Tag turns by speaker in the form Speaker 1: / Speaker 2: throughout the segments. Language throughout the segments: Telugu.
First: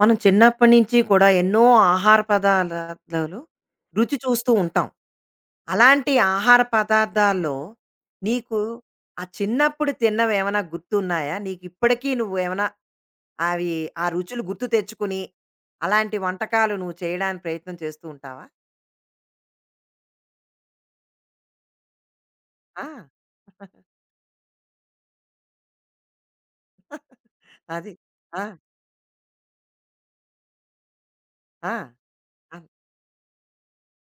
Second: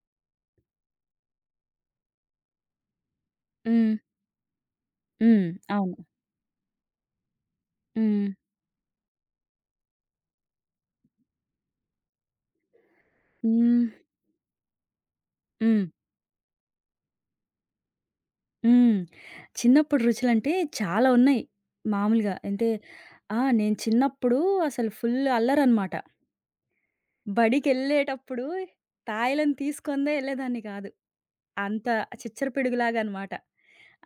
Speaker 1: మనం చిన్నప్పటి నుంచి కూడా ఎన్నో ఆహార పదార్థాలు
Speaker 2: హ్మ్.
Speaker 1: రుచి చూస్తూ ఉంటాం.
Speaker 2: హ్మ్. అవును.
Speaker 1: అలాంటి ఆహార పదార్థాల్లో
Speaker 2: హ్మ్.
Speaker 1: నీకు ఆ చిన్నప్పుడు తిన్నవేమైనా గుర్తున్నాయా? నీకిప్పటికీ నువ్వేమైనా అవి
Speaker 2: హ్మ్.
Speaker 1: ఆ రుచులు గుర్తు తెచ్చుకుని,
Speaker 2: హ్మ్.
Speaker 1: అలాంటి వంటకాలు నువ్వు చేయడానికి ప్రయత్నం చేస్తూ ఉంటావా?
Speaker 2: హ్మ్. చిన్నప్పుడు రుచులంటే చాలా ఉన్నాయి మామూలుగా. అంటే
Speaker 1: ఆ!
Speaker 2: ఆ! నేను చిన్నప్పుడు అసలు ఫుల్ అల్లరనమాట.
Speaker 1: అది.
Speaker 2: బడికెళ్ళేటప్పుడు
Speaker 1: ఆ!
Speaker 2: తాయలను తీసుకొందే ఎళ్ళేదాన్ని కాదు.
Speaker 1: ఆ!
Speaker 2: అంత చిచ్చర
Speaker 1: అన్
Speaker 2: పిడుగులాగా అనమాట.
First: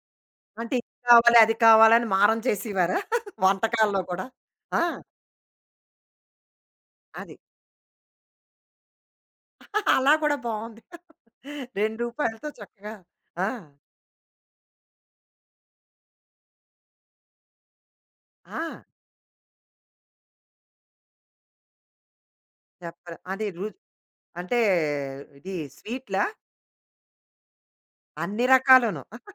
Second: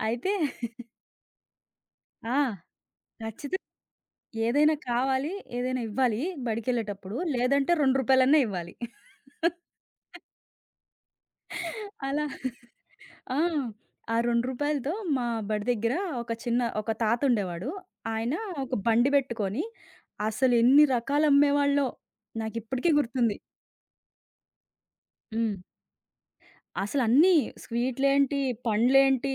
Speaker 2: అయితే
Speaker 1: అంటే ఇది కావాలి, అది కావాలని
Speaker 2: ఆ!
Speaker 1: మారం చేసేవారా?
Speaker 2: ఖచ్చితంగా
Speaker 1: వంటకాల్లో కూడా?
Speaker 2: ఏదైనా
Speaker 1: ఆ!
Speaker 2: కావాలి, ఏదైనా ఇవ్వాలి బడికెళ్ళేటప్పుడు.
Speaker 1: అది.
Speaker 2: లేదంటే రూ. 2 అన్నా ఇవ్వాలి.
Speaker 1: అలా కూడా బావుంది. రూ.
Speaker 2: అలా
Speaker 1: 2తో చక్కగా
Speaker 2: ఆ!
Speaker 1: ఆ!
Speaker 2: ఆ రూ. 2తో మా బడి దగ్గర ఒక తాత ఉండేవాడు. ఆయన
Speaker 1: ఆ!
Speaker 2: ఒక బండి పెట్టుకొని అసలు ఎన్ని రకాలు అమ్మేవాళ్ళో నాకిప్పటికీ
Speaker 1: చెప్పరు.
Speaker 2: గుర్తుంది.
Speaker 1: అది రుచి అంటే ఇది
Speaker 2: హ్మ్.
Speaker 1: స్వీట్లా?
Speaker 2: అసలన్నీ స్వీట్‌లేంటి,
Speaker 1: అన్ని రకాలును.
Speaker 2: పండ్లేంటి,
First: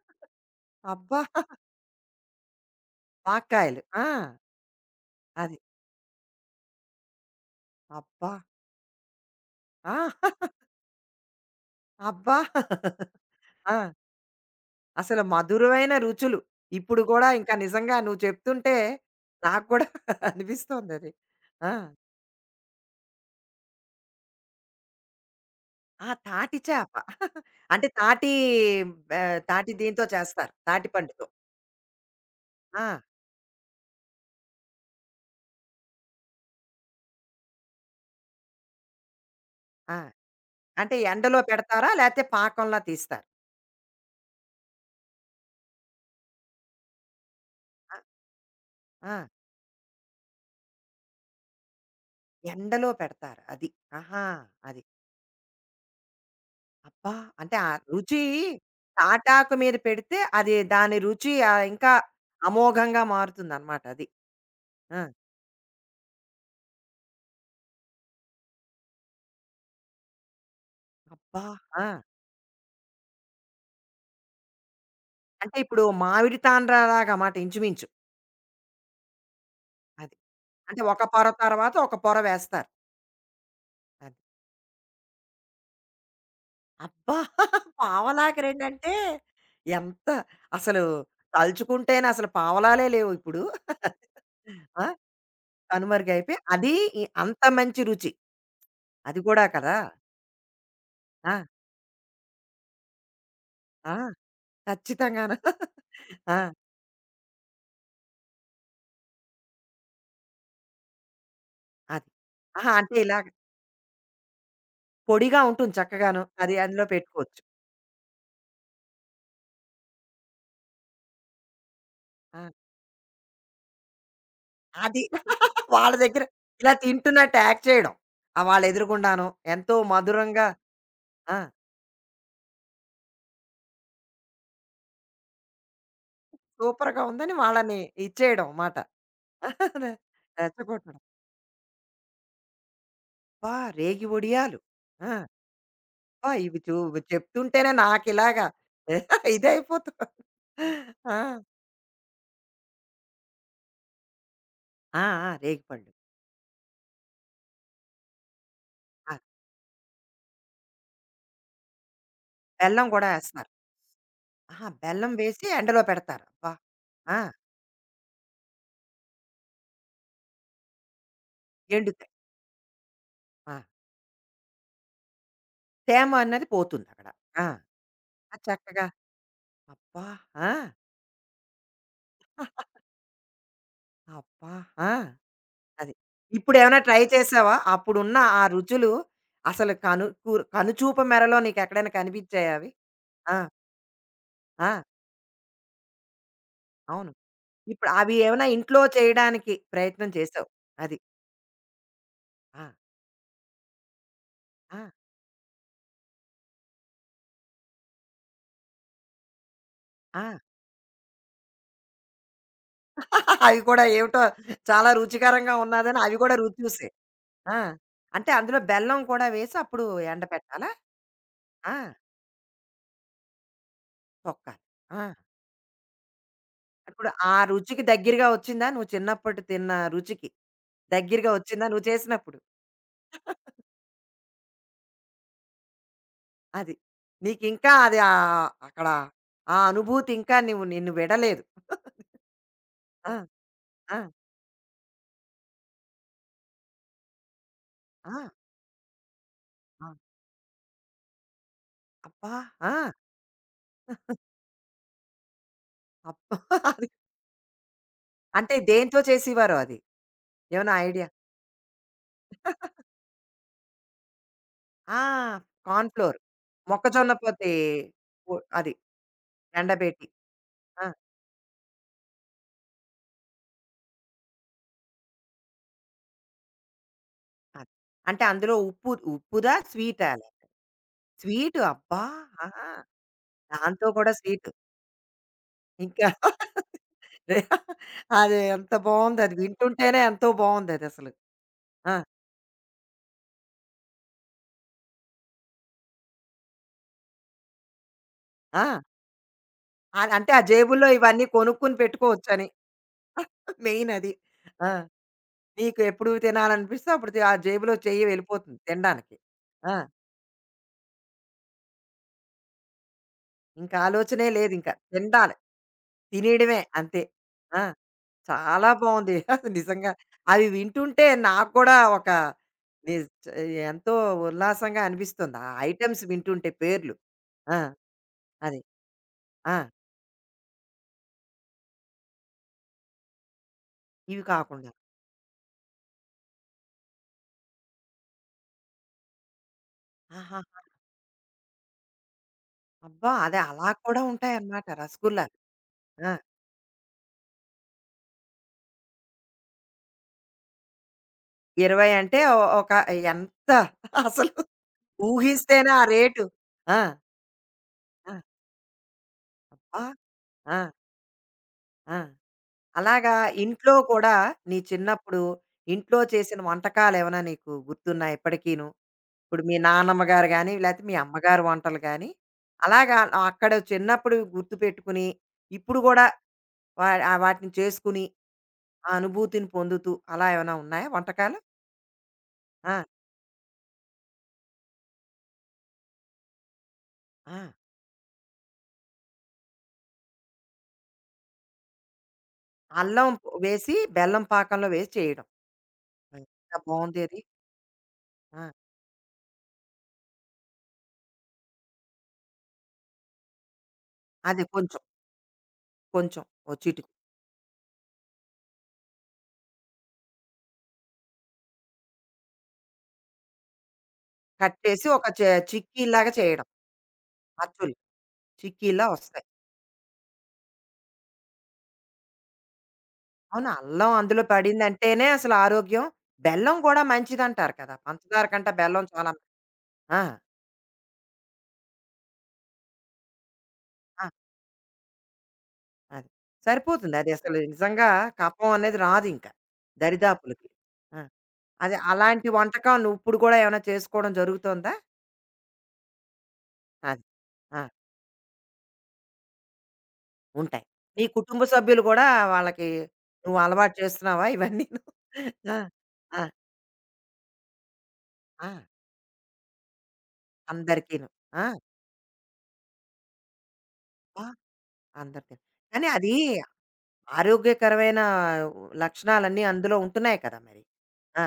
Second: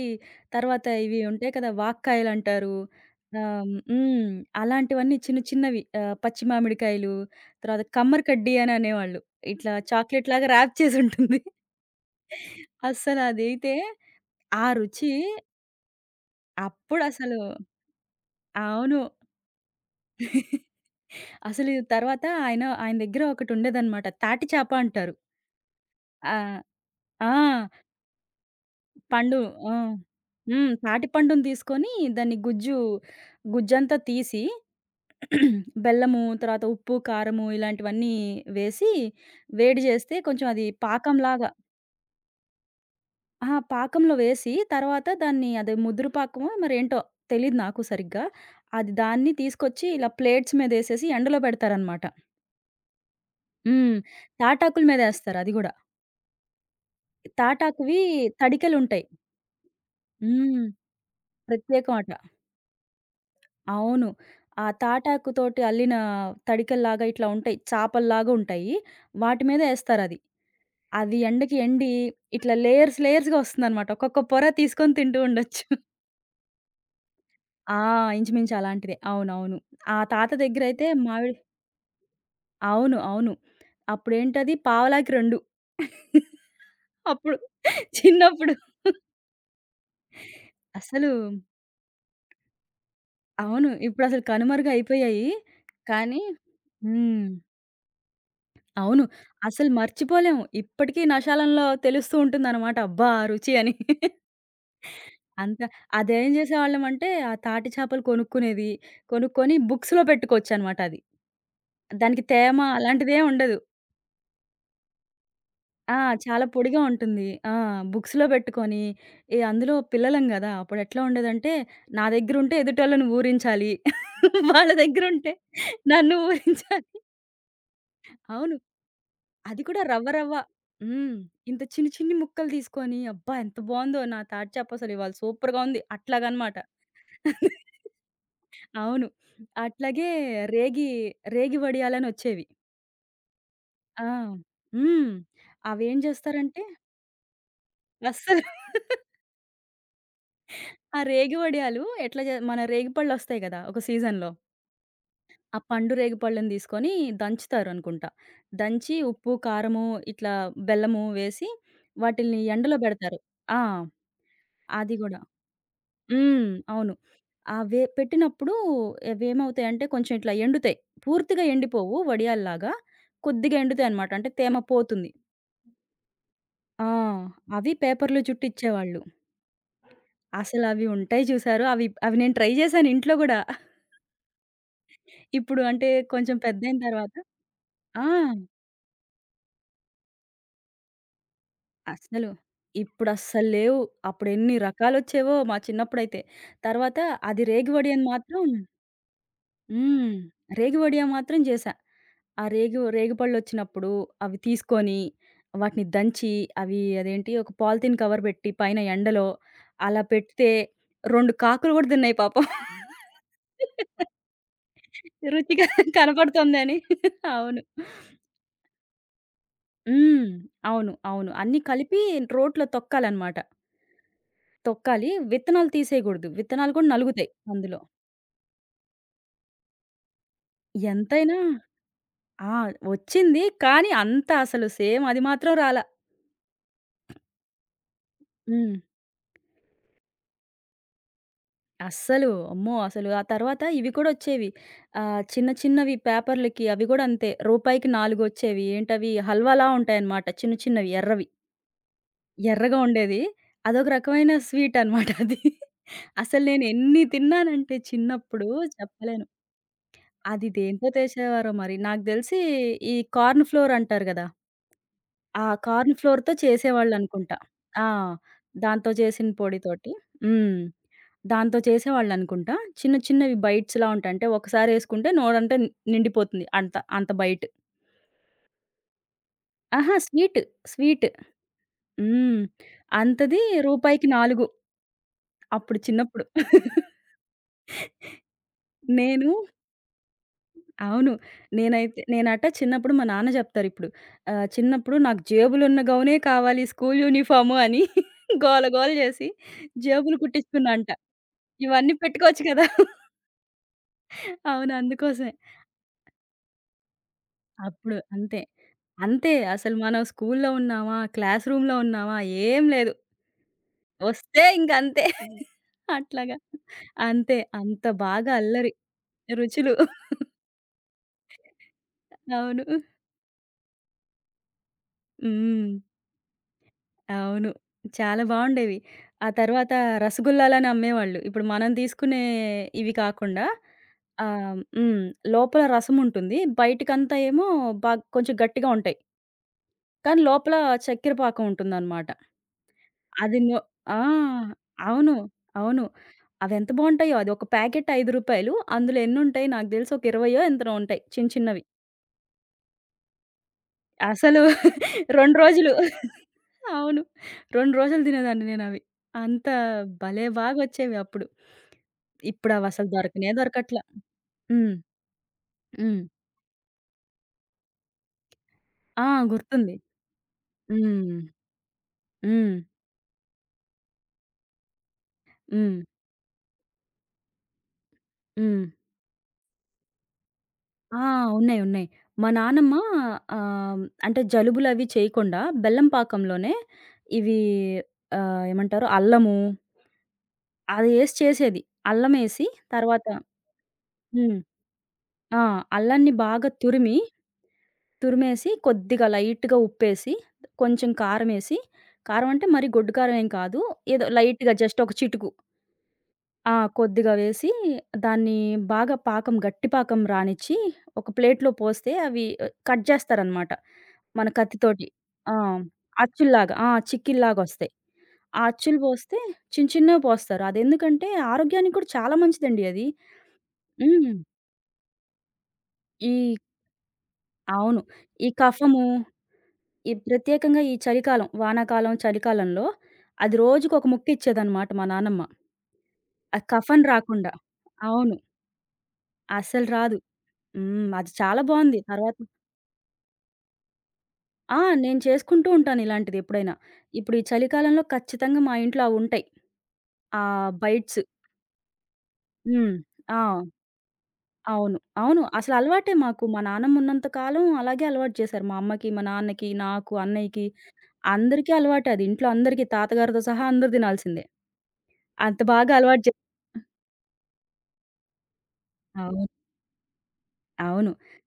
Speaker 2: తర్వాత ఇవి
Speaker 1: అబ్బా!
Speaker 2: ఉంటాయి కదా! వాక్కాయలంటారు. ఆహ్,
Speaker 1: వాక్కాయలు. ఆ!
Speaker 2: హ్మ్. అలాంటివన్నీ చిన్న
Speaker 1: అది.
Speaker 2: చిన్నవి ఆహ్, పచ్చి మామిడికాయలు, తర్వాత కమ్మరి
Speaker 1: అబ్బా!
Speaker 2: కడ్డీ అని అనేవాళ్ళు. ఇట్లా
Speaker 1: ఆ!
Speaker 2: చాక్లెట్‌లాగా ర్యాప్ చేసి ఉంటుంది.
Speaker 1: అబ్బా!
Speaker 2: అస్సలదైతే
Speaker 1: ఆ!
Speaker 2: ఆ రుచి
Speaker 1: అసలు మధురమైన రుచులు. ఇప్పుడు గూడా
Speaker 2: అప్పుడసలు
Speaker 1: ఇంకా నిజంగా నువ్వు చెప్తుంటే
Speaker 2: అవును.
Speaker 1: నాకు కూడా అనిపిస్తోందది. ఆ!
Speaker 2: అసలు తర్వాత ఆయన ఆయన దగ్గర ఒకటుండేదనమాట. తాటి చేప అంటారు.
Speaker 1: ఆ!
Speaker 2: ఆ!
Speaker 1: తాటి చేప.
Speaker 2: ఆ!
Speaker 1: అంటే తాటి బె
Speaker 2: పండు
Speaker 1: తాటి
Speaker 2: ఆ!
Speaker 1: దీంతో చేస్తారు.
Speaker 2: హ్మ్.
Speaker 1: తాటి
Speaker 2: తాటి
Speaker 1: పండుతో.
Speaker 2: పండుని తీసుకొని దాన్ని
Speaker 1: ఆ!
Speaker 2: గుజ్జంతా తీసి బెల్లము, తర్వాత ఉప్పు, కారము ఇలాంటివన్నీ వేసి వేడి
Speaker 1: ఆ!
Speaker 2: చేస్తే కొంచెం అది
Speaker 1: అంటే ఎండలో
Speaker 2: పాకంలాగా
Speaker 1: పెడతారా? లేతే పాకంలా తీస్తారా?
Speaker 2: అహా! పాకంలో వేసి తర్వాత దాన్ని అది ముదురు పాకమో మరేంటో తెలీదు నాకు
Speaker 1: ఆ!
Speaker 2: సరిగ్గా. అది
Speaker 1: ఆ!
Speaker 2: దాన్ని తీసుకొచ్చి ఇలా ప్లేట్స్ మీదేసేసి ఎండలో పెడతారనమాట.
Speaker 1: ఎండలో పెడతారు. అది.
Speaker 2: హ్మ్.
Speaker 1: ఆహా! అది.
Speaker 2: తాటాకుల మీదేస్తారు అది గూడా.
Speaker 1: అబ్బా! అంటే ఆ
Speaker 2: తాటాకువి
Speaker 1: రుచి
Speaker 2: తడికెలుంటాయి.
Speaker 1: తాటాకు మీద పెడితే అది
Speaker 2: హ్మ్.
Speaker 1: దాని రుచి ఇంకా
Speaker 2: ప్రత్యేకం అట.
Speaker 1: అమోఘంగా మారుతుందనమాట అది.
Speaker 2: అవును. ఆ
Speaker 1: ఆ!
Speaker 2: తాటాకుతోటి అల్లిన తడికెల్లాగా ఇట్లా ఉంటాయి. చాపల్లాగా ఉంటాయి. వాటి మీద ఏస్తారది. అది అది
Speaker 1: అబ్బా!
Speaker 2: ఎండకి ఎండి
Speaker 1: ఆ!
Speaker 2: ఇట్లా లేయర్స్ లేయర్స్‌గా వస్తుందనమాట. ఒక్కొక్క పొర తీసుకొని తింటూ
Speaker 1: అంటే
Speaker 2: ఉండొచ్చు.
Speaker 1: ఇప్పుడు మామిడి తాండ్రలాగా మాట
Speaker 2: ఆ!
Speaker 1: ఇంచుమించు.
Speaker 2: ఇంచుమించు అలాంటిదే. అవునవును. ఆ
Speaker 1: అది.
Speaker 2: తాత
Speaker 1: అంటే
Speaker 2: దగ్గరైతే
Speaker 1: ఒక పొర
Speaker 2: మామిడి
Speaker 1: తర్వాత ఒక పొర వేస్తారు.
Speaker 2: అవును. అవును.
Speaker 1: అది.
Speaker 2: అప్పుడేంటది పావలాకి 2.
Speaker 1: అబ్బా!
Speaker 2: అప్పుడు చిన్నప్పుడు.
Speaker 1: పావలాకిరెండంటే ఎంత అసలు
Speaker 2: అసలు
Speaker 1: తలుచుకుంటేనే అసలు పావలాలే లేవు ఇప్పుడు.
Speaker 2: అవును. ఇప్పుడసలు
Speaker 1: ఆ!
Speaker 2: కనుమరుగయిపోయాయి. కానీ
Speaker 1: కనుమరుగైపోయి అది ఈ
Speaker 2: హ్మ్.
Speaker 1: అంత మంచి రుచి.
Speaker 2: అవును.
Speaker 1: అది కూడా
Speaker 2: అసలు
Speaker 1: కదా!
Speaker 2: మర్చిపోలేము. ఇప్పటికీ
Speaker 1: ఆ!
Speaker 2: నశాలంలో తెలుస్తూ ఉంటుందనమాట. అబ్బా! ఆ రుచి అని.
Speaker 1: ఆ! ఖచ్చితంగాను.
Speaker 2: అంత అదేం
Speaker 1: ఆ!
Speaker 2: చేసేవాళ్ళమంటే, ఆ తాటి చేపలు కొనుక్కునేది. కొనుక్కొని బుక్స్‌లో పెట్టుకోవచ్చనమాట అది.
Speaker 1: అది.
Speaker 2: దానికి తేమ
Speaker 1: ఆహా! అంటే
Speaker 2: అలాంటిదేం
Speaker 1: ఇలాగ
Speaker 2: ఉండదు.
Speaker 1: పొడిగా ఉంటుంది
Speaker 2: ఆ!
Speaker 1: చక్కగాను.
Speaker 2: చాలా
Speaker 1: అది
Speaker 2: పొడిగా
Speaker 1: అందులో
Speaker 2: ఉంటుంది.
Speaker 1: పెట్టుకోవచ్చు.
Speaker 2: ఆ! బుక్స్‌లో పెట్టుకొని, ఈ అందులో పిల్లలం గదా! అప్పుడెట్లా ఉండేదంటే, నా
Speaker 1: ఆ!
Speaker 2: దగ్గరుంటే ఎదుటోళ్ళని ఊరించాలి. వాళ్ళ
Speaker 1: అది.
Speaker 2: దగ్గరుంటే
Speaker 1: వాళ్ళ
Speaker 2: నన్ను
Speaker 1: దగ్గర ఇలా
Speaker 2: ఊరించాలి.
Speaker 1: తింటున్నట్టు యాక్ట్ చేయడం. ఆ!
Speaker 2: అవును.
Speaker 1: వాళ్ళ ఎదురుగుండాను.
Speaker 2: అది
Speaker 1: ఎంతో
Speaker 2: కూడా రవ్వ రవ్వ.
Speaker 1: మధురంగా
Speaker 2: హ్మ్.
Speaker 1: ఆ!
Speaker 2: ఇంత చిన్ని చిన్ని ముక్కలు తీసుకొని అబ్బా! ఎంత బావుందో నా తాటి చేపసలు ఇవాళ సూపర్‌గా ఉంది అట్లాగనమాట.
Speaker 1: సూపర్‌గా ఉందని వాళ్ళని ఇచ్చేయడం మాట. రె
Speaker 2: అవును. అట్లాగే రేగి,
Speaker 1: రెచ్చగొట్టడం.
Speaker 2: రేగి వడియాలని వచ్చేవి.
Speaker 1: అబ్బా!
Speaker 2: ఆ!
Speaker 1: రేగి వడియాలు.
Speaker 2: హ్మ్.
Speaker 1: ఆ!
Speaker 2: అవేం
Speaker 1: అబ్బా! ఇవి
Speaker 2: చేస్తారంటే
Speaker 1: చెప్తుంటేనే
Speaker 2: అస్సలు
Speaker 1: నాకిలాగా ఇదైపోతుంది.
Speaker 2: ఆ రేగి
Speaker 1: ఆ!
Speaker 2: వడియాలు ఎట్లా జే మన రేగిపళ్ళొస్తాయి గదా! ఒక సీజన్‌లో.
Speaker 1: ఆ! ఆ!
Speaker 2: ఆ
Speaker 1: రేగిపళ్ళు.
Speaker 2: పండు రేగిపళ్ళని తీసుకొని దంచుతారనుకుంటా. దంచి
Speaker 1: ఆ!
Speaker 2: ఉప్పు, కారము, ఇట్లా బెల్లము వేసి వాటిల్ని ఎండలో
Speaker 1: బెల్లం కూడా
Speaker 2: బెడతారు.
Speaker 1: ఏస్తారు.
Speaker 2: ఆ!
Speaker 1: ఆహా!
Speaker 2: అది
Speaker 1: బెల్లం
Speaker 2: గూడా.
Speaker 1: వేసి ఎండలో పెడతారు.
Speaker 2: హ్మ్.
Speaker 1: అబ్బా!
Speaker 2: అవును.
Speaker 1: ఆ!
Speaker 2: అవే పెట్టినప్పుడు అవేమవుతాయంటే కొంచెం ఇట్లా ఎండుతాయి. పూర్తిగా ఎండిపోవు
Speaker 1: ఎండుతాయి.
Speaker 2: వడియాల్లాగా. కొద్దిగా
Speaker 1: ఆ!
Speaker 2: ఎండుతాయన్నమాట. అంటే తేమ పోతుంది.
Speaker 1: తేమ అన్నది
Speaker 2: ఆ!
Speaker 1: పోతుందక్కడ. ఆ!
Speaker 2: అవి పేపర్‌లో
Speaker 1: అది చక్కగా
Speaker 2: చుట్టిచ్చేవాళ్ళు.
Speaker 1: అబ్బా! ఆ!
Speaker 2: అసలవి ఉంటాయి చూసారు. అవి అవి నేను ట్రై జేశాను ఇంట్లో గూడా.
Speaker 1: అబ్బా! ఆ!
Speaker 2: ఇప్పుడు అంటే
Speaker 1: అది.
Speaker 2: కొంచెం పెద్దయిన
Speaker 1: ఇప్పుడేమైనా ట్రై
Speaker 2: తర్వాత
Speaker 1: చేసావా?
Speaker 2: ఆ!
Speaker 1: అప్పుడున్న ఆ రుచులు అసలు కనుచూపు మేరలో నీకెక్కడైనా
Speaker 2: అసలు
Speaker 1: కనిపించాయా అవి? ఆ!
Speaker 2: ఇప్పుడస్సలు లేవు. అప్పుడెన్ని
Speaker 1: ఆ!
Speaker 2: రకాలొచ్చేవో మా చిన్నప్పుడైతే. తర్వాత
Speaker 1: అవును.
Speaker 2: అది
Speaker 1: ఇప్పుడు
Speaker 2: రేగివడి అని
Speaker 1: అవి
Speaker 2: మాత్రం
Speaker 1: ఏమైనా ఇంట్లో చేయడానికి ప్రయత్నం
Speaker 2: హ్మ్.
Speaker 1: చేసావు. అది.
Speaker 2: రేగివడియ మాత్రం చేశా. ఆ
Speaker 1: ఆ!
Speaker 2: రేగిపళ్ళొచ్చినప్పుడు అవి
Speaker 1: ఆ!
Speaker 2: తీసుకొని, వాటిని దంచి, అవి అదేంటి ఒక పాలిథీన్ కవర్ పెట్టి పైన ఎండలో అలా
Speaker 1: ఆ!
Speaker 2: పెడితే 2 కాకులు గూడా తిన్నాయి పాపం.
Speaker 1: అవి కూడా ఏమిటో చాలా రుచికరంగా
Speaker 2: రుచిగా
Speaker 1: ఉన్నాదని అవి కూడా రుచి
Speaker 2: కనపడుతుందని.
Speaker 1: చూసాయి. ఆ!
Speaker 2: అవును.
Speaker 1: అంటే అందులో బెల్లం కూడా వేసి అప్పుడు
Speaker 2: హ్మ్.
Speaker 1: ఎండబెట్టాలా?
Speaker 2: అవును. అవును. అన్నీ
Speaker 1: ఆ!
Speaker 2: కలిపి రోట్లో తొక్కాలనమాట.
Speaker 1: తొక్కాలి. ఆ!
Speaker 2: తొక్కాలి. విత్తనాలు తీసేయగూడదు. విత్తనాలు కూడా
Speaker 1: ఇప్పుడు
Speaker 2: నలుగుతాయి
Speaker 1: ఆ
Speaker 2: అందులో.
Speaker 1: రుచికి దగ్గరగా వచ్చిందా? నువ్వు చిన్నప్పుడు తిన్న రుచికి దగ్గరగా
Speaker 2: ఎంతైనా
Speaker 1: వచ్చిందా నువ్వు చేసినప్పుడు?
Speaker 2: ఆ! వచ్చింది. కానీ అంత అసలు సేమ్ అది మాత్రం రాలా.
Speaker 1: అది. నీకింకా అది
Speaker 2: హ్మ్.
Speaker 1: అక్కడ ఆ అనుభూతి ఇంకా నువ్వు నిన్ను విడలేదు.
Speaker 2: అస్సలు అమ్మో! అసలు
Speaker 1: ఆ!
Speaker 2: ఆ తర్వాత ఇవి
Speaker 1: ఆ!
Speaker 2: కూడా వచ్చేవి. ఆహ్, చిన్న చిన్నవి పేపర్‌లకి అవి గూడా అంతే. రూపాయికి
Speaker 1: ఆ!
Speaker 2: 4 వచ్చేవి. ఏంటవి హల్వాలా
Speaker 1: ఆ!
Speaker 2: ఉంటాయన్నమాట. చిన్న చిన్నవి ఎర్రవి.
Speaker 1: అబ్బా! ఆ!
Speaker 2: ఎర్రగా ఉండేది. అదొక రకమైన స్వీట్ అన్నమాట అది.
Speaker 1: అబ్బా!
Speaker 2: అసలు నేను
Speaker 1: అది
Speaker 2: ఎన్ని తిన్నానంటే చిన్నప్పుడు
Speaker 1: అంటే దేనితో
Speaker 2: చెప్పలేను.
Speaker 1: చేసేవారో అది?
Speaker 2: అది
Speaker 1: ఏమైనా
Speaker 2: దేంతో
Speaker 1: ఐడియా?
Speaker 2: చేసేవారో మరి. నాకు తెలిసి ఈ కార్న్ ఫ్లోర్ అంటారు గదా!
Speaker 1: ఆ!
Speaker 2: ఆ!
Speaker 1: Corn
Speaker 2: corn
Speaker 1: flour.
Speaker 2: ఫ్లోర్‌తో
Speaker 1: మొక్కజొన్న
Speaker 2: చేసేవాళ్ళనుకుంటా.
Speaker 1: పొతి
Speaker 2: ఆ!
Speaker 1: పొ అది
Speaker 2: దాంతో చేసిన పొడితోటి.
Speaker 1: ఎండబెట్టి.
Speaker 2: హ్మ్.
Speaker 1: ఆ!
Speaker 2: దాంతో చేసేవాళ్ళనుకుంటా. చిన్న చిన్నవి బైట్స్‌లా ఉంటాయి. అంటే ఒకసారేసుకుంటే నోరంతా నిండిపోతుంది. అంత అంత బైట్.
Speaker 1: అది. అంటే అందులో ఉప్పు ఉప్పుదా?
Speaker 2: అహా!
Speaker 1: స్వీటా?
Speaker 2: స్వీట్. స్వీట్.
Speaker 1: స్వీటు అబ్బా!
Speaker 2: హ్మ్.
Speaker 1: ఆహా!
Speaker 2: అంతది
Speaker 1: దాంతో
Speaker 2: రూపాయికి
Speaker 1: కూడా
Speaker 2: 4
Speaker 1: స్వీటు.
Speaker 2: అప్పుడు
Speaker 1: ఇంకా
Speaker 2: చిన్నప్పుడు.
Speaker 1: రే అది ఎంత బావుంది
Speaker 2: నేను
Speaker 1: అది వింటుంటేనే ఎంతో
Speaker 2: అవును.
Speaker 1: బావుందదసలు. ఆ!
Speaker 2: నేనైతే నేనట చిన్నప్పుడు మా నాన్న జెప్తారిప్పుడు. ఆహ్, చిన్నప్పుడు నాకు జేబులున్న గౌనే కావాలి స్కూల్ యూనిఫార్ము అని గోల
Speaker 1: ఆ!
Speaker 2: గోల జేసి
Speaker 1: అది
Speaker 2: జేబులు
Speaker 1: అంటే ఆ
Speaker 2: కుట్టించుకున్నా
Speaker 1: జేబుల్లో
Speaker 2: అంట.
Speaker 1: ఇవన్నీ కొనుక్కొని
Speaker 2: ఇవన్నీ పెట్టుకోవచ్చు
Speaker 1: పెట్టుకోవచ్చని
Speaker 2: కదా!
Speaker 1: మెయిన్ అది. ఆ!
Speaker 2: అవును. అందుకోసమే.
Speaker 1: నీకు ఎప్పుడు తినాలనిపిస్తే అప్పుడు ఆ జేబులో
Speaker 2: అప్పుడు
Speaker 1: చెయ్యి
Speaker 2: అంతే.
Speaker 1: వెళ్ళిపోతుంది తినడానికి.
Speaker 2: అంతే. అసలు
Speaker 1: ఆ!
Speaker 2: మనం స్కూల్లో ఉన్నామా? క్లాస్ రూమ్‌లో ఉన్నామా? ఏం లేదు.
Speaker 1: ఇంకా ఆలోచనే
Speaker 2: వస్తే
Speaker 1: లేదింక.
Speaker 2: ఇంకంతే.
Speaker 1: తినాలి.
Speaker 2: అట్లాగా.
Speaker 1: తినేయడమే అంతే.
Speaker 2: అంతే.
Speaker 1: ఆ!
Speaker 2: అంత బాగా
Speaker 1: చాలా
Speaker 2: అల్లరి.
Speaker 1: బావుంది. అది
Speaker 2: రుచులు.
Speaker 1: నిజంగా. అవి వింటుంటే నాకు కూడా ఒక
Speaker 2: అవును.
Speaker 1: నిజ్ ఎంతో ఉల్లాసంగా అనిపిస్తుంది. ఆ
Speaker 2: హ్మ్.
Speaker 1: ఐటెమ్స్ వింటుంటే పేర్లు.
Speaker 2: అవును.
Speaker 1: ఆ!
Speaker 2: చాలా
Speaker 1: అది.
Speaker 2: బావుండేవి. ఆ
Speaker 1: ఆ!
Speaker 2: తర్వాత రసగుల్లాలని అమ్మేవాళ్ళు. ఇప్పుడు మనం తీసుకునే ఇవి కాకుండా
Speaker 1: ఇవి
Speaker 2: ఆహ్,
Speaker 1: కాకుండా.
Speaker 2: హ్మ్. లోపల రసం ఉంటుంది. బయటికంతా ఏమో బాగ్ కొంచెం గట్టిగా ఉంటాయి. కానీ
Speaker 1: ఆహా!
Speaker 2: లోపల చక్కెర పాకం ఉంటుందనమాట.
Speaker 1: అబ్బా!
Speaker 2: అది
Speaker 1: అదే
Speaker 2: నొ
Speaker 1: అలా
Speaker 2: ఆ!
Speaker 1: కూడా ఉంటాయన్నమాట
Speaker 2: అవును.
Speaker 1: రసగుల్లా.
Speaker 2: అవును.
Speaker 1: ఆ!
Speaker 2: అవెంత బావుంటాయో. అది ఒక ప్యాకెట్ రూ. 5. అందులో ఎన్నుంటాయి నాకు తెలిసి ఒక 20 ఎంతనో ఉంటాయి చిన్న చిన్నవి.
Speaker 1: 20 అంటే ఒక ఎంత అసలు
Speaker 2: అసలు 2
Speaker 1: ఊహిస్తేనే
Speaker 2: రోజులు.
Speaker 1: ఆ రేటు. ఆ!
Speaker 2: అవును. 2 రోజులు
Speaker 1: ఆ!
Speaker 2: తినేదాన్ని నేనవి. అంత
Speaker 1: అబ్బా!
Speaker 2: భలే
Speaker 1: ఆ!
Speaker 2: బాగొచ్చేవి అప్పుడు.
Speaker 1: ఆ!
Speaker 2: ఇప్పుడవసలు
Speaker 1: అలాగా
Speaker 2: దొరకనే
Speaker 1: ఇంట్లో
Speaker 2: దొరకట్లా.
Speaker 1: కూడా నీ
Speaker 2: హ్మ్.
Speaker 1: చిన్నప్పుడు ఇంట్లో
Speaker 2: హ్మ్.
Speaker 1: చేసిన వంటకాలేమైనా నీకు గుర్తున్నాయా ఇప్పటికీను?
Speaker 2: ఆ!
Speaker 1: ఇప్పుడు మీ
Speaker 2: గుర్తుంది.
Speaker 1: నాన్నమ్మ గారు గాని, లేతే మీ
Speaker 2: హ్మ్.
Speaker 1: అమ్మగారి వంటలు గాని,
Speaker 2: హ్మ్.
Speaker 1: అలాగా అక్కడ చిన్నప్పుడు గుర్తుపెట్టుకుని, ఇప్పుడు
Speaker 2: హ్మ్.
Speaker 1: గూడా వాటిని చేసుకుని,
Speaker 2: హ్మ్.
Speaker 1: ఆ అనుభూతిని పొందుతూ అలా ఏమైనా ఉన్నాయా
Speaker 2: ఆ!
Speaker 1: వంటకాలు?
Speaker 2: ఉన్నాయి. ఉన్నాయి. మా నానమ్మ
Speaker 1: ఆ!
Speaker 2: ఆహ్, అంటే జలుబులవి చేయకుండా బెల్లం పాకంలోనే ఇవి
Speaker 1: ఆ!
Speaker 2: ఆహ్, ఏమంటారు అల్లము అది ఏసి చేసేది. అల్లమేసి తర్వాత
Speaker 1: అల్లం వేసి, బెల్లం
Speaker 2: హ్మ్.
Speaker 1: పాకంలో వేసి చేయడం.
Speaker 2: ఆ! అల్లాన్ని
Speaker 1: అది
Speaker 2: బాగా
Speaker 1: ఎంత
Speaker 2: తురిమి,
Speaker 1: బావుందది. ఆ!
Speaker 2: తురిమేసి కొద్దిగా లైట్‌గా ఉప్పేసి, కొంచెం కారమేసి కారం అంటే మరీ గొడ్డు కారం ఏం కాదు. ఏదో
Speaker 1: అది
Speaker 2: లైట్‌గా జస్ట్
Speaker 1: కొంచెం,
Speaker 2: ఒక చిటుకు
Speaker 1: కొంచెం
Speaker 2: ఆ!
Speaker 1: ఓ చిటికి.
Speaker 2: కొద్దిగా వేసి దాన్ని బాగా పాకం గట్టి పాకం రానిచ్చి ఒక ప్లేట్‌లో పోస్తే అవి ఆహ్, కట్ చేస్తారనమాట. మన
Speaker 1: కట్
Speaker 2: కత్తితోటి.
Speaker 1: చేసి ఒక
Speaker 2: ఆ!
Speaker 1: చిక్కీలాగా చేయడం.
Speaker 2: అచ్చుల్లాగా. ఆ! చిక్కిల్లాగొస్తాయి.
Speaker 1: అచ్చులు
Speaker 2: ఆ అచ్చులు
Speaker 1: చిక్కీలా
Speaker 2: పోస్తే
Speaker 1: వస్తాయి.
Speaker 2: చిన్న చిన్నవి పోస్తారు. అదెందుకంటే ఆరోగ్యానికి కూడా చాలా మంచిదండి అది.
Speaker 1: అవును. అల్లం
Speaker 2: హ్మ్.
Speaker 1: అందులో పడిందంటేనే అసలు ఆరోగ్యం.
Speaker 2: ఈ
Speaker 1: బెల్లం గూడా మంచిదంటారు కదా!
Speaker 2: అవును.
Speaker 1: పంచదార
Speaker 2: ఈ
Speaker 1: కంటే
Speaker 2: కఫము,
Speaker 1: బెల్లం చాలా
Speaker 2: ఈ
Speaker 1: ఆ!
Speaker 2: ప్రత్యేకంగా ఈ చలికాలం, వానాకాలం, చలికాలంలో అది రోజుకొక
Speaker 1: ఆ!
Speaker 2: ముక్క ఇచ్చేదనమాట మా నానమ్మ.
Speaker 1: అది.
Speaker 2: ఆ కఫం
Speaker 1: సరిపోతుంది. అది
Speaker 2: రాకుండా.
Speaker 1: అసలు నిజంగా
Speaker 2: అవును.
Speaker 1: కఫం అనేది రాదింక.
Speaker 2: అస్సలు రాదు.
Speaker 1: దరిదాపులకి.
Speaker 2: హ్మ్.
Speaker 1: ఆ!
Speaker 2: అది చాలా
Speaker 1: అదే
Speaker 2: బావుంది. తర్వాత
Speaker 1: అలాంటి వంటకం నువ్విప్పుడు గూడా ఏమైనా చేసుకోవడం
Speaker 2: ఆ!
Speaker 1: జరుగుతోందా?
Speaker 2: నేను చేసుకుంటూ ఉంటాను ఇలాంటిది ఎప్పుడైనా.
Speaker 1: అది.
Speaker 2: ఇప్పుడు ఈ
Speaker 1: ఆ!
Speaker 2: చలికాలంలో ఖచ్చితంగా మా ఇంట్లో అవుంటాయి. ఆహ్,
Speaker 1: ఉంటాయి.
Speaker 2: బైట్స్.
Speaker 1: నీ కుటుంబ సభ్యులు గూడా వాళ్ళకి
Speaker 2: హ్మ్. ఆ!
Speaker 1: నువ్వు అలవాటు చేస్తున్నావా
Speaker 2: అవును.
Speaker 1: ఇవన్నీను?
Speaker 2: అవును. అసలు
Speaker 1: ఆ!
Speaker 2: అలవాటే
Speaker 1: ఆ!
Speaker 2: మాకు. మా నాన్నమ్మ ఉన్నంత కాలం అలాగే అలవాటు చేశారు.
Speaker 1: ఆ!
Speaker 2: మా అమ్మకి, మా నాన్నకి, నాకు, అన్నయ్యకి
Speaker 1: అందరికీను. ఆ!
Speaker 2: అందరికీ అలవాటే అది. ఇంట్లో అందరికీ తాతగారితో సహా అందరూ తినాల్సిందే.
Speaker 1: అబ్బా! అందరికి.
Speaker 2: అంత బాగా
Speaker 1: కానీ
Speaker 2: అలవాటు చే
Speaker 1: అది ఆరోగ్యకరమైన
Speaker 2: అవును.
Speaker 1: లక్షణాలన్నీ అందులో ఉంటున్నాయి కదా మరి.
Speaker 2: అవును.
Speaker 1: ఆ!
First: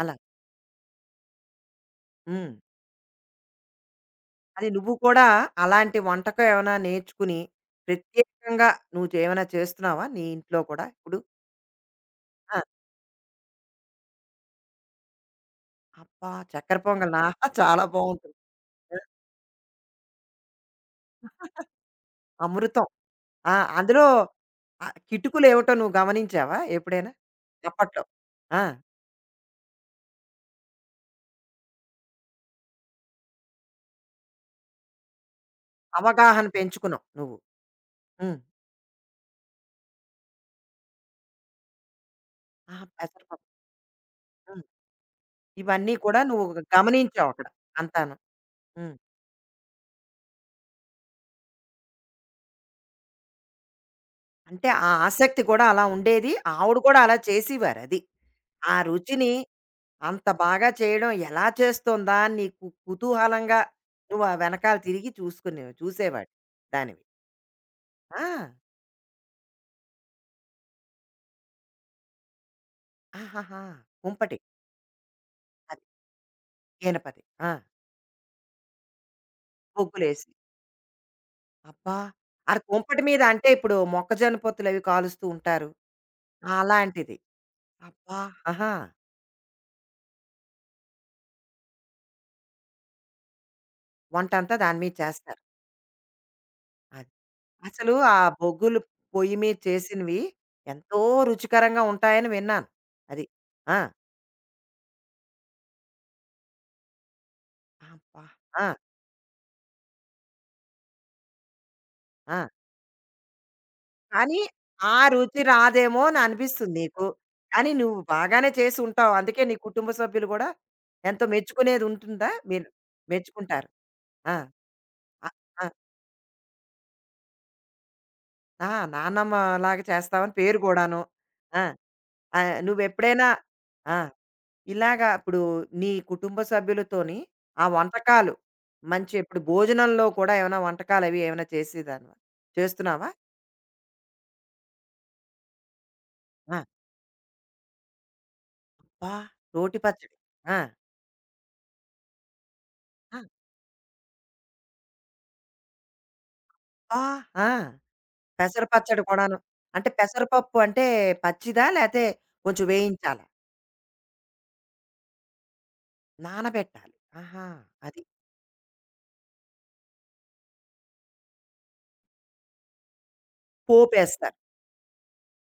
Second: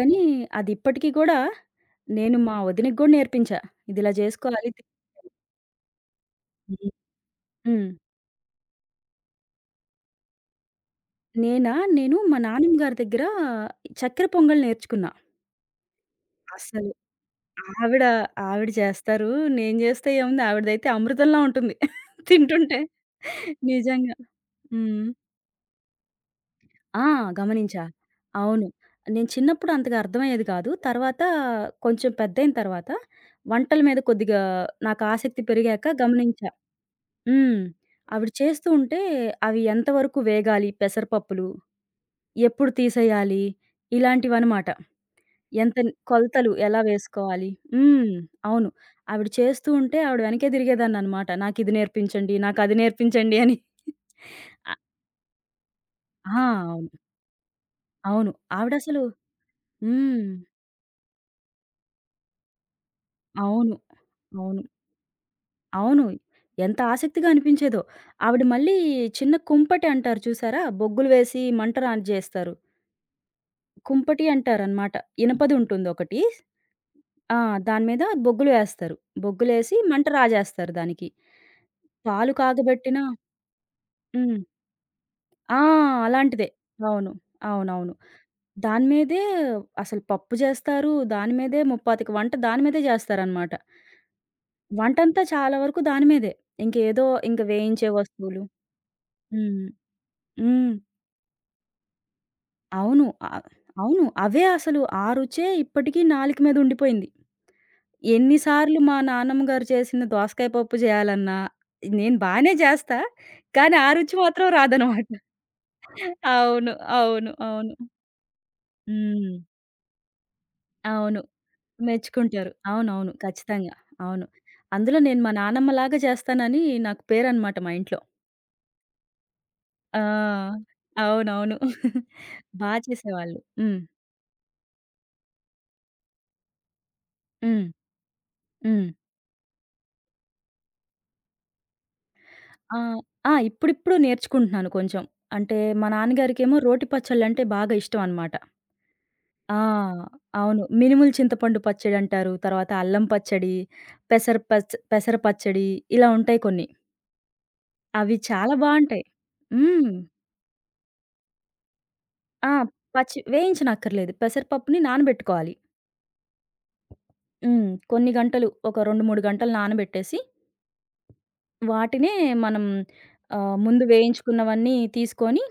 Speaker 1: అలా.
Speaker 2: అది ఇప్పటికి గూడా నేను
Speaker 1: హ్మ్.
Speaker 2: మా వదినకి గూడా నేర్పించా. "ఇదిలా
Speaker 1: అది
Speaker 2: జేసుకోవాలి"
Speaker 1: నువ్వు కూడా అలాంటి వంటకం ఏమైనా
Speaker 2: హ్మ్.
Speaker 1: నేర్చుకుని,
Speaker 2: హ్మ్.
Speaker 1: ప్రత్యేకంగా నువ్వు ఏమైనా చేస్తున్నావా నీ ఇంట్లో కూడా ఇప్పుడు?
Speaker 2: నేనా? నేను మా
Speaker 1: ఆ!
Speaker 2: నానమ్మ గారి దగ్గర చక్కెర పొంగల్ నేర్చుకున్నా.
Speaker 1: అబ్బా! చక్కెర
Speaker 2: అసలు
Speaker 1: పొంగలా చాలా
Speaker 2: ఆవిడ,
Speaker 1: బావుంటుంది.
Speaker 2: ఆవిడ చేస్తారు. నేను చేస్తే ఏముంది ఆవిడదైతే అమృతంలా ఉంటుంది. తింటుంటే
Speaker 1: అమృతం. ఆ! అందులో
Speaker 2: నిజంగా. హ్మ్.
Speaker 1: కిటుకులేవిటో నువ్వు గమనించావా
Speaker 2: ఆ!
Speaker 1: ఎప్పుడైనా?
Speaker 2: గమనించా.
Speaker 1: అప్పట్లో. ఆ!
Speaker 2: అవును. నేను చిన్నప్పుడు అంతగా అర్థమయ్యేది కాదు. తర్వాత కొంచెం పెద్దయిన తర్వాత వంటల మీద కొద్దిగా నాకు ఆసక్తి పెరిగాక
Speaker 1: అవగాహన
Speaker 2: గమనించా.
Speaker 1: పెంచుకున్నావు నువ్వు.
Speaker 2: హ్మ్. ఆవిడ
Speaker 1: హ్మ్.
Speaker 2: చేస్తూ ఉంటే అవి ఎంతవరకు వేగాలి పెసరపప్పులు, ఎప్పుడు
Speaker 1: ఆహా!
Speaker 2: తీసేయాలి
Speaker 1: పెసరపప్పు. హ్మ్.
Speaker 2: ఇలాంటివనమాట. ఎంత
Speaker 1: ఇవన్నీ కూడా నువ్వు
Speaker 2: కొలతలు ఎలా
Speaker 1: గమనించావు అక్కడ
Speaker 2: వేసుకోవాలి? హ్మ్.
Speaker 1: అంతాను.
Speaker 2: అవును.
Speaker 1: హ్మ్.
Speaker 2: ఆవిడ చేస్తూ ఉంటే ఆవిడ వెనకే తిరిగేదాన్ననమాట. నాకిది నేర్పించండి, నాకది నేర్పించండి అని.
Speaker 1: అంటే
Speaker 2: అ
Speaker 1: ఆ ఆసక్తి కూడా అలా
Speaker 2: ఆ!
Speaker 1: ఉండేది. ఆవిడ కూడా
Speaker 2: అవును.
Speaker 1: అలా చేసేవారది.
Speaker 2: అవును.
Speaker 1: ఆ
Speaker 2: ఆవిడసలు
Speaker 1: రుచిని అంత
Speaker 2: హ్మ్.
Speaker 1: బాగా చేయడం ఎలా చేస్తోందా అని నీకు కుతూహలంగా
Speaker 2: అవును.
Speaker 1: నువ్వు ఆ
Speaker 2: అవును.
Speaker 1: వెనకాల తిరిగి చూసుకుని
Speaker 2: అవును.
Speaker 1: చూసేవాడు
Speaker 2: ఎంత
Speaker 1: దానివి.
Speaker 2: ఆసక్తిగా అనిపించేదో.
Speaker 1: ఆ!
Speaker 2: ఆవిడ మళ్ళీ చిన్న కుంపటి అంటారు చూసారా? బొగ్గులు వేసి మంట రాంచేస్తారు.
Speaker 1: ఆహాహా!
Speaker 2: కుంపటి
Speaker 1: కుంపటి.
Speaker 2: అంటారనమాట.
Speaker 1: అది
Speaker 2: ఇనపదుంటుందొకటి.
Speaker 1: ఈనపది.
Speaker 2: ఆ!
Speaker 1: ఆ!
Speaker 2: దాని మీద బొగ్గులు వేస్తారు. బొగ్గులేసి మంట
Speaker 1: ముగ్గులేసి.
Speaker 2: రాజేస్తారు దానికి.
Speaker 1: అబ్బా!
Speaker 2: పాలు
Speaker 1: అది
Speaker 2: కాగబెట్టిన
Speaker 1: కుంపటి మీద అంటే ఇప్పుడు
Speaker 2: హ్మ్.
Speaker 1: మొక్కజొన్న పొత్తులవి కాలుస్తూ
Speaker 2: ఆ!
Speaker 1: ఉంటారు.
Speaker 2: అలాంటిదే. అవును.
Speaker 1: అలాంటిది.
Speaker 2: అవునవును.
Speaker 1: అబ్బా! ఆహా!
Speaker 2: దాని మీదే అసలు పప్పు జేస్తారు. దాని మీదే 30, 25 వంట దాని మీదే జేస్తారనమాట.
Speaker 1: వంటంతా దాని మీద
Speaker 2: వంటంతా
Speaker 1: చేస్తారు.
Speaker 2: చాలా వరకు దాని మీదే. ఇంకేదో
Speaker 1: అది.
Speaker 2: ఇంక వేయించే
Speaker 1: అసలు ఆ
Speaker 2: వస్తువులు.
Speaker 1: బొగ్గులు పొయ్యి మీద
Speaker 2: హ్మ్.
Speaker 1: చేసినవి
Speaker 2: హ్మ్.
Speaker 1: ఎంతో రుచికరంగా ఉంటాయని విన్నాను.
Speaker 2: అవును.
Speaker 1: అది.
Speaker 2: ఆహ్,
Speaker 1: ఆ!
Speaker 2: అవును. అవే అసలు ఆ రుచే ఇప్పటికి నాలుక మీద ఉండిపోయింది.
Speaker 1: అబ్బా!
Speaker 2: ఎన్ని
Speaker 1: ఆ!
Speaker 2: సార్లు మా నాన్నమ్మ గారు చేసిన దోసకాయ పప్పు జేయాలన్నా, నేను
Speaker 1: ఆ!
Speaker 2: బానే జేస్తా. కానీ ఆ రుచి
Speaker 1: కానీ
Speaker 2: మాత్రం
Speaker 1: ఆ
Speaker 2: రాదనమాట.
Speaker 1: రుచి రాదేమో అని
Speaker 2: అవును.
Speaker 1: అనిపిస్తుంది నీకు.
Speaker 2: అవును.
Speaker 1: కానీ
Speaker 2: అవును.
Speaker 1: నువ్వు బాగానే చేసి ఉంటావు.
Speaker 2: హ్మ్.
Speaker 1: అందుకే నీ కుటుంబ సభ్యులు గూడా
Speaker 2: అవును.
Speaker 1: ఎంతో మెచ్చుకునేది ఉంటుందా?
Speaker 2: మెచ్చుకుంటారు.
Speaker 1: మీరు
Speaker 2: అవునవును.
Speaker 1: మెచ్చుకుంటారు.
Speaker 2: ఖచ్చితంగా. అవును.
Speaker 1: ఆ!
Speaker 2: అందులో నేను
Speaker 1: అ
Speaker 2: మా
Speaker 1: ఆ!
Speaker 2: నానమ్మలాగా చేస్తానని నాకు పేరనమాట మా ఇంట్లో.
Speaker 1: ఆ! నానమ్మలాగా చేస్తావని పేరు
Speaker 2: ఆ!
Speaker 1: గూడాను.
Speaker 2: అవునవును.
Speaker 1: ఆ!
Speaker 2: బా
Speaker 1: నువ్వెప్పుడైనా
Speaker 2: చేసేవాళ్ళు. హ్మ్.
Speaker 1: ఆ! ఇలాగా ఇప్పుడు నీ కుటుంబ సభ్యులతోని
Speaker 2: హ్మ్.
Speaker 1: ఆ వంటకాలు
Speaker 2: హ్మ్.
Speaker 1: మంచి ఇప్పుడు భోజనంలో కూడా ఏమైనా వంటకాలవి ఏమైనా చేసేదానివా?
Speaker 2: ఆ!
Speaker 1: చేస్తున్నావా?
Speaker 2: ఆ! ఇప్పుడిప్పుడు నేర్చుకుంటున్నాను కొంచెం. అంటే మా నాన్నగారికేమో
Speaker 1: ఆ!
Speaker 2: రోటి పచ్చళ్ళంటే బాగా ఇష్టం అనమాట.
Speaker 1: అబ్బా!
Speaker 2: ఆ!
Speaker 1: రోటి పచ్చడి. ఆ!
Speaker 2: అవును. మినుములు చింతపండు పచ్చడంటారు. తర్వాత అల్లం
Speaker 1: ఆ!
Speaker 2: పచ్చడి, పెసర పచ్చడి ఇలా ఉంటాయి కొన్ని.
Speaker 1: అబ్బా! ఆ!
Speaker 2: అవి చాలా
Speaker 1: పెసర పచ్చడి
Speaker 2: బావుంటాయి.
Speaker 1: కూడాను. అంటే
Speaker 2: హ్మ్.
Speaker 1: పెసరపప్పు అంటే పచ్చిదా? లేతే
Speaker 2: ఆ!
Speaker 1: కొంచెం
Speaker 2: పచ్చి
Speaker 1: వేయించాలా?
Speaker 2: వేయించనక్కర్లేదు. పెసరపప్పుని నానబెట్టుకోవాలి.
Speaker 1: నానబెట్టాలి. ఆహా!
Speaker 2: హ్మ్.
Speaker 1: అది.
Speaker 2: కొన్ని గంటలు ఒక 2, 3 గంటలు నానబెట్టేసి, వాటినే మనం ఆహ్, ముందు
Speaker 1: పోపేస్తారు.
Speaker 2: వేయించుకున్నవన్నీ తీసుకొని,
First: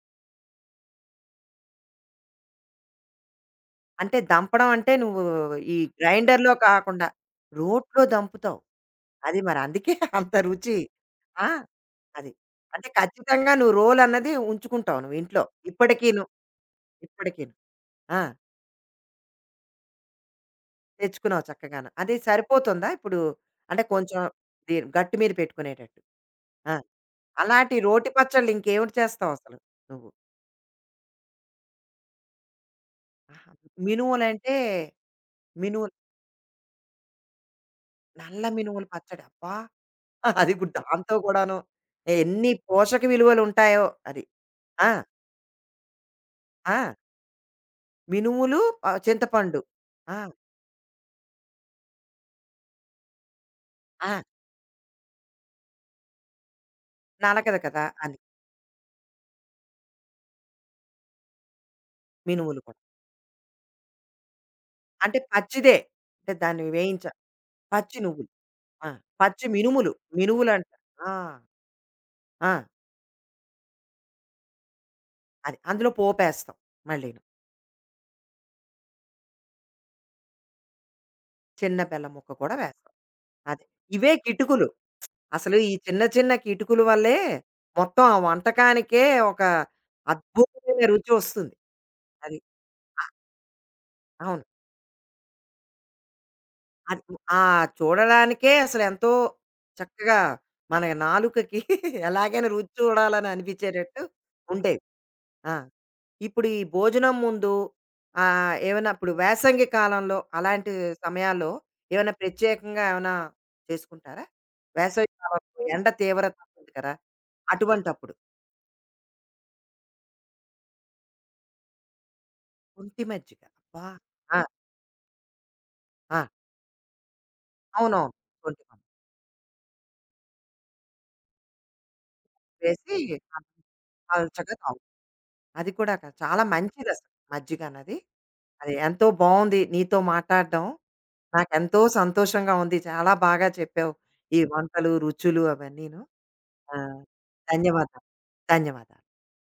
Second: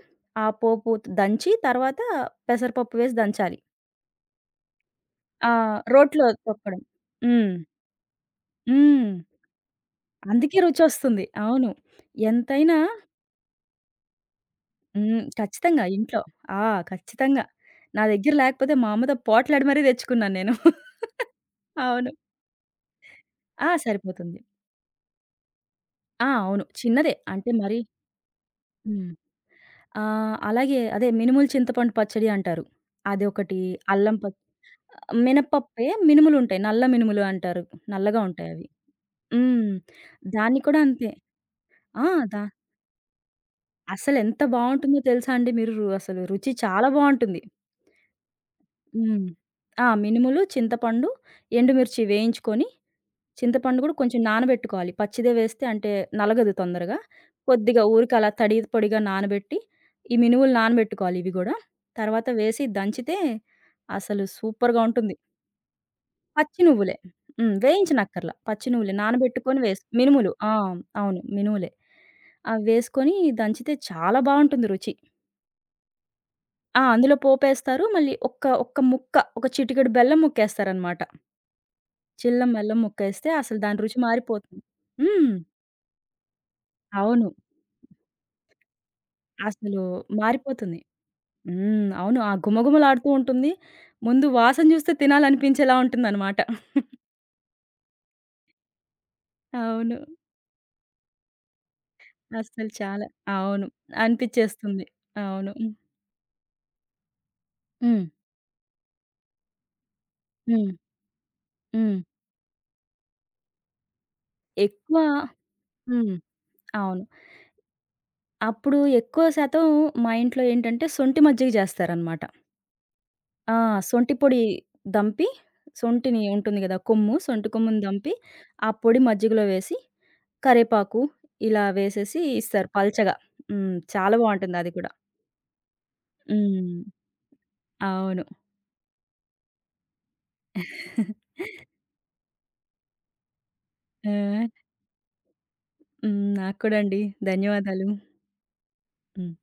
Speaker 2: ఆ పోపు దంచి తర్వాత పెసరపప్పు వేసి దంచాలి.
Speaker 1: అంటే దంపడం అంటే నువ్వు
Speaker 2: ఆ!
Speaker 1: ఈ
Speaker 2: రోట్లో
Speaker 1: గ్రైండర్‌లో
Speaker 2: తొక్కడం.
Speaker 1: కాకుండా
Speaker 2: హ్మ్.
Speaker 1: రోట్లో దంపుతావు.
Speaker 2: హ్మ్.
Speaker 1: అది మరి అందుకే అంత
Speaker 2: అందుకే
Speaker 1: రుచి.
Speaker 2: రుచొస్తుంది.
Speaker 1: ఆ!
Speaker 2: అవును.
Speaker 1: అది.
Speaker 2: ఎంతైనా
Speaker 1: అంటే ఖచ్చితంగా నువ్వు రోలన్నది ఉంచుకుంటావు నువ్వు
Speaker 2: హ్మ్.
Speaker 1: ఇంట్లో.
Speaker 2: ఖచ్చితంగా ఇంట్లో.
Speaker 1: ఇప్పటికీను.
Speaker 2: ఆ! ఖచ్చితంగా.
Speaker 1: ఇప్పటికీను.
Speaker 2: నా
Speaker 1: ఆ!
Speaker 2: దగ్గర లేకపోతే మా అమ్మతో పోట్లాడి మరీ తెచ్చుకున్నాను నేను.
Speaker 1: తెచ్చుకున్నావు చక్కగాను.
Speaker 2: అవును.
Speaker 1: అది సరిపోతుందా ఇప్పుడు?
Speaker 2: ఆ!
Speaker 1: అంటే కొంచెం
Speaker 2: సరిపోతుంది.
Speaker 1: గట్టు మీద పెట్టుకునేటట్టు.
Speaker 2: ఆ! అవును.
Speaker 1: ఆ!
Speaker 2: చిన్నదే. అంటే
Speaker 1: అలాంటి
Speaker 2: మరి
Speaker 1: రోటి పచ్చళ్ళు ఇంకేమిటి
Speaker 2: హ్మ్.
Speaker 1: చేస్తావు అసలు నువ్వు?
Speaker 2: ఆహ్, అలాగే అదే మినుములు చింతపండు పచ్చడి అంటారు.
Speaker 1: ఆహా!
Speaker 2: అదొకటి, అల్లం ప
Speaker 1: మినుములంటే
Speaker 2: మినపప్పే
Speaker 1: మినుములు.
Speaker 2: మినుములుంటాయి. నల్ల మినుములు అంటారు. నల్లగా
Speaker 1: నల్ల
Speaker 2: ఉంటాయవి.
Speaker 1: మినుములు పచ్చడి. అబ్బా!
Speaker 2: హ్మ్.
Speaker 1: అది
Speaker 2: దాన్ని
Speaker 1: కూడా
Speaker 2: కూడా అంతే.
Speaker 1: దాంతో కూడాను
Speaker 2: ఆ! దా
Speaker 1: ఎన్ని పోషక విలువలు ఉంటాయో అది.
Speaker 2: అసలెంత
Speaker 1: ఆ!
Speaker 2: బావుంటుందో తెలుసా అండి మీరు రు అసలు రుచి చాలా
Speaker 1: ఆ!
Speaker 2: బావుంటుంది.
Speaker 1: మినుములు
Speaker 2: హ్మ్.
Speaker 1: చింతపండు.
Speaker 2: ఆ!
Speaker 1: ఆ!
Speaker 2: మినుములు, చింతపండు, ఎండుమిర్చి వేయించుకొని చింతపండు గూడా కొంచెం
Speaker 1: ఆ!
Speaker 2: నానబెట్టుకోవాలి. పచ్చిదే వేస్తే అంటే నలగదు తొందరగా.
Speaker 1: నలగదు
Speaker 2: కొద్దిగా
Speaker 1: కదా!
Speaker 2: ఊరికే
Speaker 1: అది.
Speaker 2: అలా తడి పొడిగా నానబెట్టి, ఈ మినుములు నానబెట్టుకోవాలి ఇవి గూడా. తర్వాత
Speaker 1: మినుములు
Speaker 2: వేసి
Speaker 1: కూడా.
Speaker 2: దంచితే అసలు సూపర్‌గా ఉంటుంది.
Speaker 1: అంటే పచ్చిదే. అంటే
Speaker 2: పచ్చి
Speaker 1: దాన్ని
Speaker 2: నువ్వులే.
Speaker 1: వేయించ
Speaker 2: హ్మ్.
Speaker 1: పచ్చి నువ్వులు.
Speaker 2: వేయించనక్కర్ల. పచ్చి
Speaker 1: ఆ!
Speaker 2: నువ్వులే
Speaker 1: పచ్చి
Speaker 2: నానబెట్టుకొని వేసి
Speaker 1: మినుములు.
Speaker 2: మినుములు. ఆ!
Speaker 1: మినుములంటారు. ఆ!
Speaker 2: అవును. మినుములే.
Speaker 1: ఆ!
Speaker 2: అవి వేసుకొని దంచితే చాలా బావుంటుంది రుచి.
Speaker 1: అది. అందులో పోపేస్తాం
Speaker 2: ఆ! అందులో
Speaker 1: మళ్ళీను.
Speaker 2: పోపేస్తారు. మళ్ళీ ఒక్క ఒక్క ముక్క, ఒక చిటికెడు బెల్లం ముక్కేస్తారనమాట.
Speaker 1: చిన్న బెల్లం ముక్క
Speaker 2: చిల్లం
Speaker 1: కూడా
Speaker 2: బెల్లం
Speaker 1: వేస్తాం.
Speaker 2: ముక్కేస్తే అసలు
Speaker 1: అదే.
Speaker 2: దాని రుచి
Speaker 1: ఇవే
Speaker 2: మారిపోతుంది.
Speaker 1: కిటుకులు.
Speaker 2: హ్మ్.
Speaker 1: అసలు ఈ చిన్న చిన్న కిటుకుల వల్లే
Speaker 2: అవును.
Speaker 1: మొత్తం ఆ వంటకానికే ఒక
Speaker 2: అసలు మారిపోతుంది.
Speaker 1: అద్భుతమైన రుచి వస్తుంది.
Speaker 2: హ్మ్. అవును. ఆ
Speaker 1: అది. అ
Speaker 2: గుమగుమలాడుతూ ఉంటుంది. ముందు
Speaker 1: అవును.
Speaker 2: వాసన జూస్తే తినాలనిపించేలా ఉంటుందనమాట.
Speaker 1: అది ఆ చూడడానికే అసలెంతో
Speaker 2: అవును.
Speaker 1: చక్కగా మన నాలుకకి ఎలాగైనా
Speaker 2: అస్సలు
Speaker 1: రుచి
Speaker 2: చాలా
Speaker 1: చూడాలని
Speaker 2: అవును.
Speaker 1: అనిపించేటట్టు ఉండేవి.
Speaker 2: అనిపిచ్చేస్తుంది. అవును.
Speaker 1: ఆ! ఇప్పుడు ఈ భోజనం ముందు
Speaker 2: హ్మ్.
Speaker 1: ఏమైనా ఇప్పుడు వేసంగి కాలంలో
Speaker 2: హ్మ్.
Speaker 1: అలాంటి సమయాల్లో
Speaker 2: హ్మ్.
Speaker 1: ఏమైనా ప్రత్యేకంగా ఏమైనా చేసుకుంటారా?
Speaker 2: ఎక్కువ
Speaker 1: వేసవి కాలంలో ఎండ
Speaker 2: హ్మ్.
Speaker 1: తీవ్రత ఉంటుంది కదా!
Speaker 2: అవును.
Speaker 1: అటువంటప్పుడు.
Speaker 2: అప్పుడు ఎక్కువ శాతం మా ఇంట్లో ఏంటంటే, సొంటి మజ్జిగ జేస్తారనమాట.
Speaker 1: ఒంటి మజ్జిగ.
Speaker 2: ఆ!
Speaker 1: అబ్బా!
Speaker 2: సొంటి
Speaker 1: ఆ!
Speaker 2: పొడి దంపి, సొంటిని
Speaker 1: ఆ!
Speaker 2: ఉంటుంది గదా! కొమ్ము, సొంటి కొమ్ముని దంపి,
Speaker 1: అవునవును. కొంచెం
Speaker 2: ఆ పొడి మజ్జిగలో వేసి కరేపాకు ఇలా వేసేసి ఇస్తారు
Speaker 1: వేసి
Speaker 2: పల్చగా. హ్మ్. చాలా
Speaker 1: చక్కగా
Speaker 2: బావుంటుందది
Speaker 1: తాగుతాం.
Speaker 2: కూడా.
Speaker 1: అది కూడా చాలా
Speaker 2: హ్మ్.
Speaker 1: మంచిదసలు మజ్జిగన్నది.
Speaker 2: అవును.
Speaker 1: అది ఎంతో బావుంది నీతో మాట్లాడడం. నాకెంతో సంతోషంగా ఉంది. చాలా బాగా చెప్పావు.
Speaker 2: ఆ!
Speaker 1: ఈ వంటలు, రుచులు అవన్నీను.
Speaker 2: హ్మ్. నాకు
Speaker 1: ఆ!
Speaker 2: కూడా అండి. ధన్యవాదాలు.
Speaker 1: ధన్యవాదాలు. ధన్యవాదాలు.
Speaker 2: హ్మ్.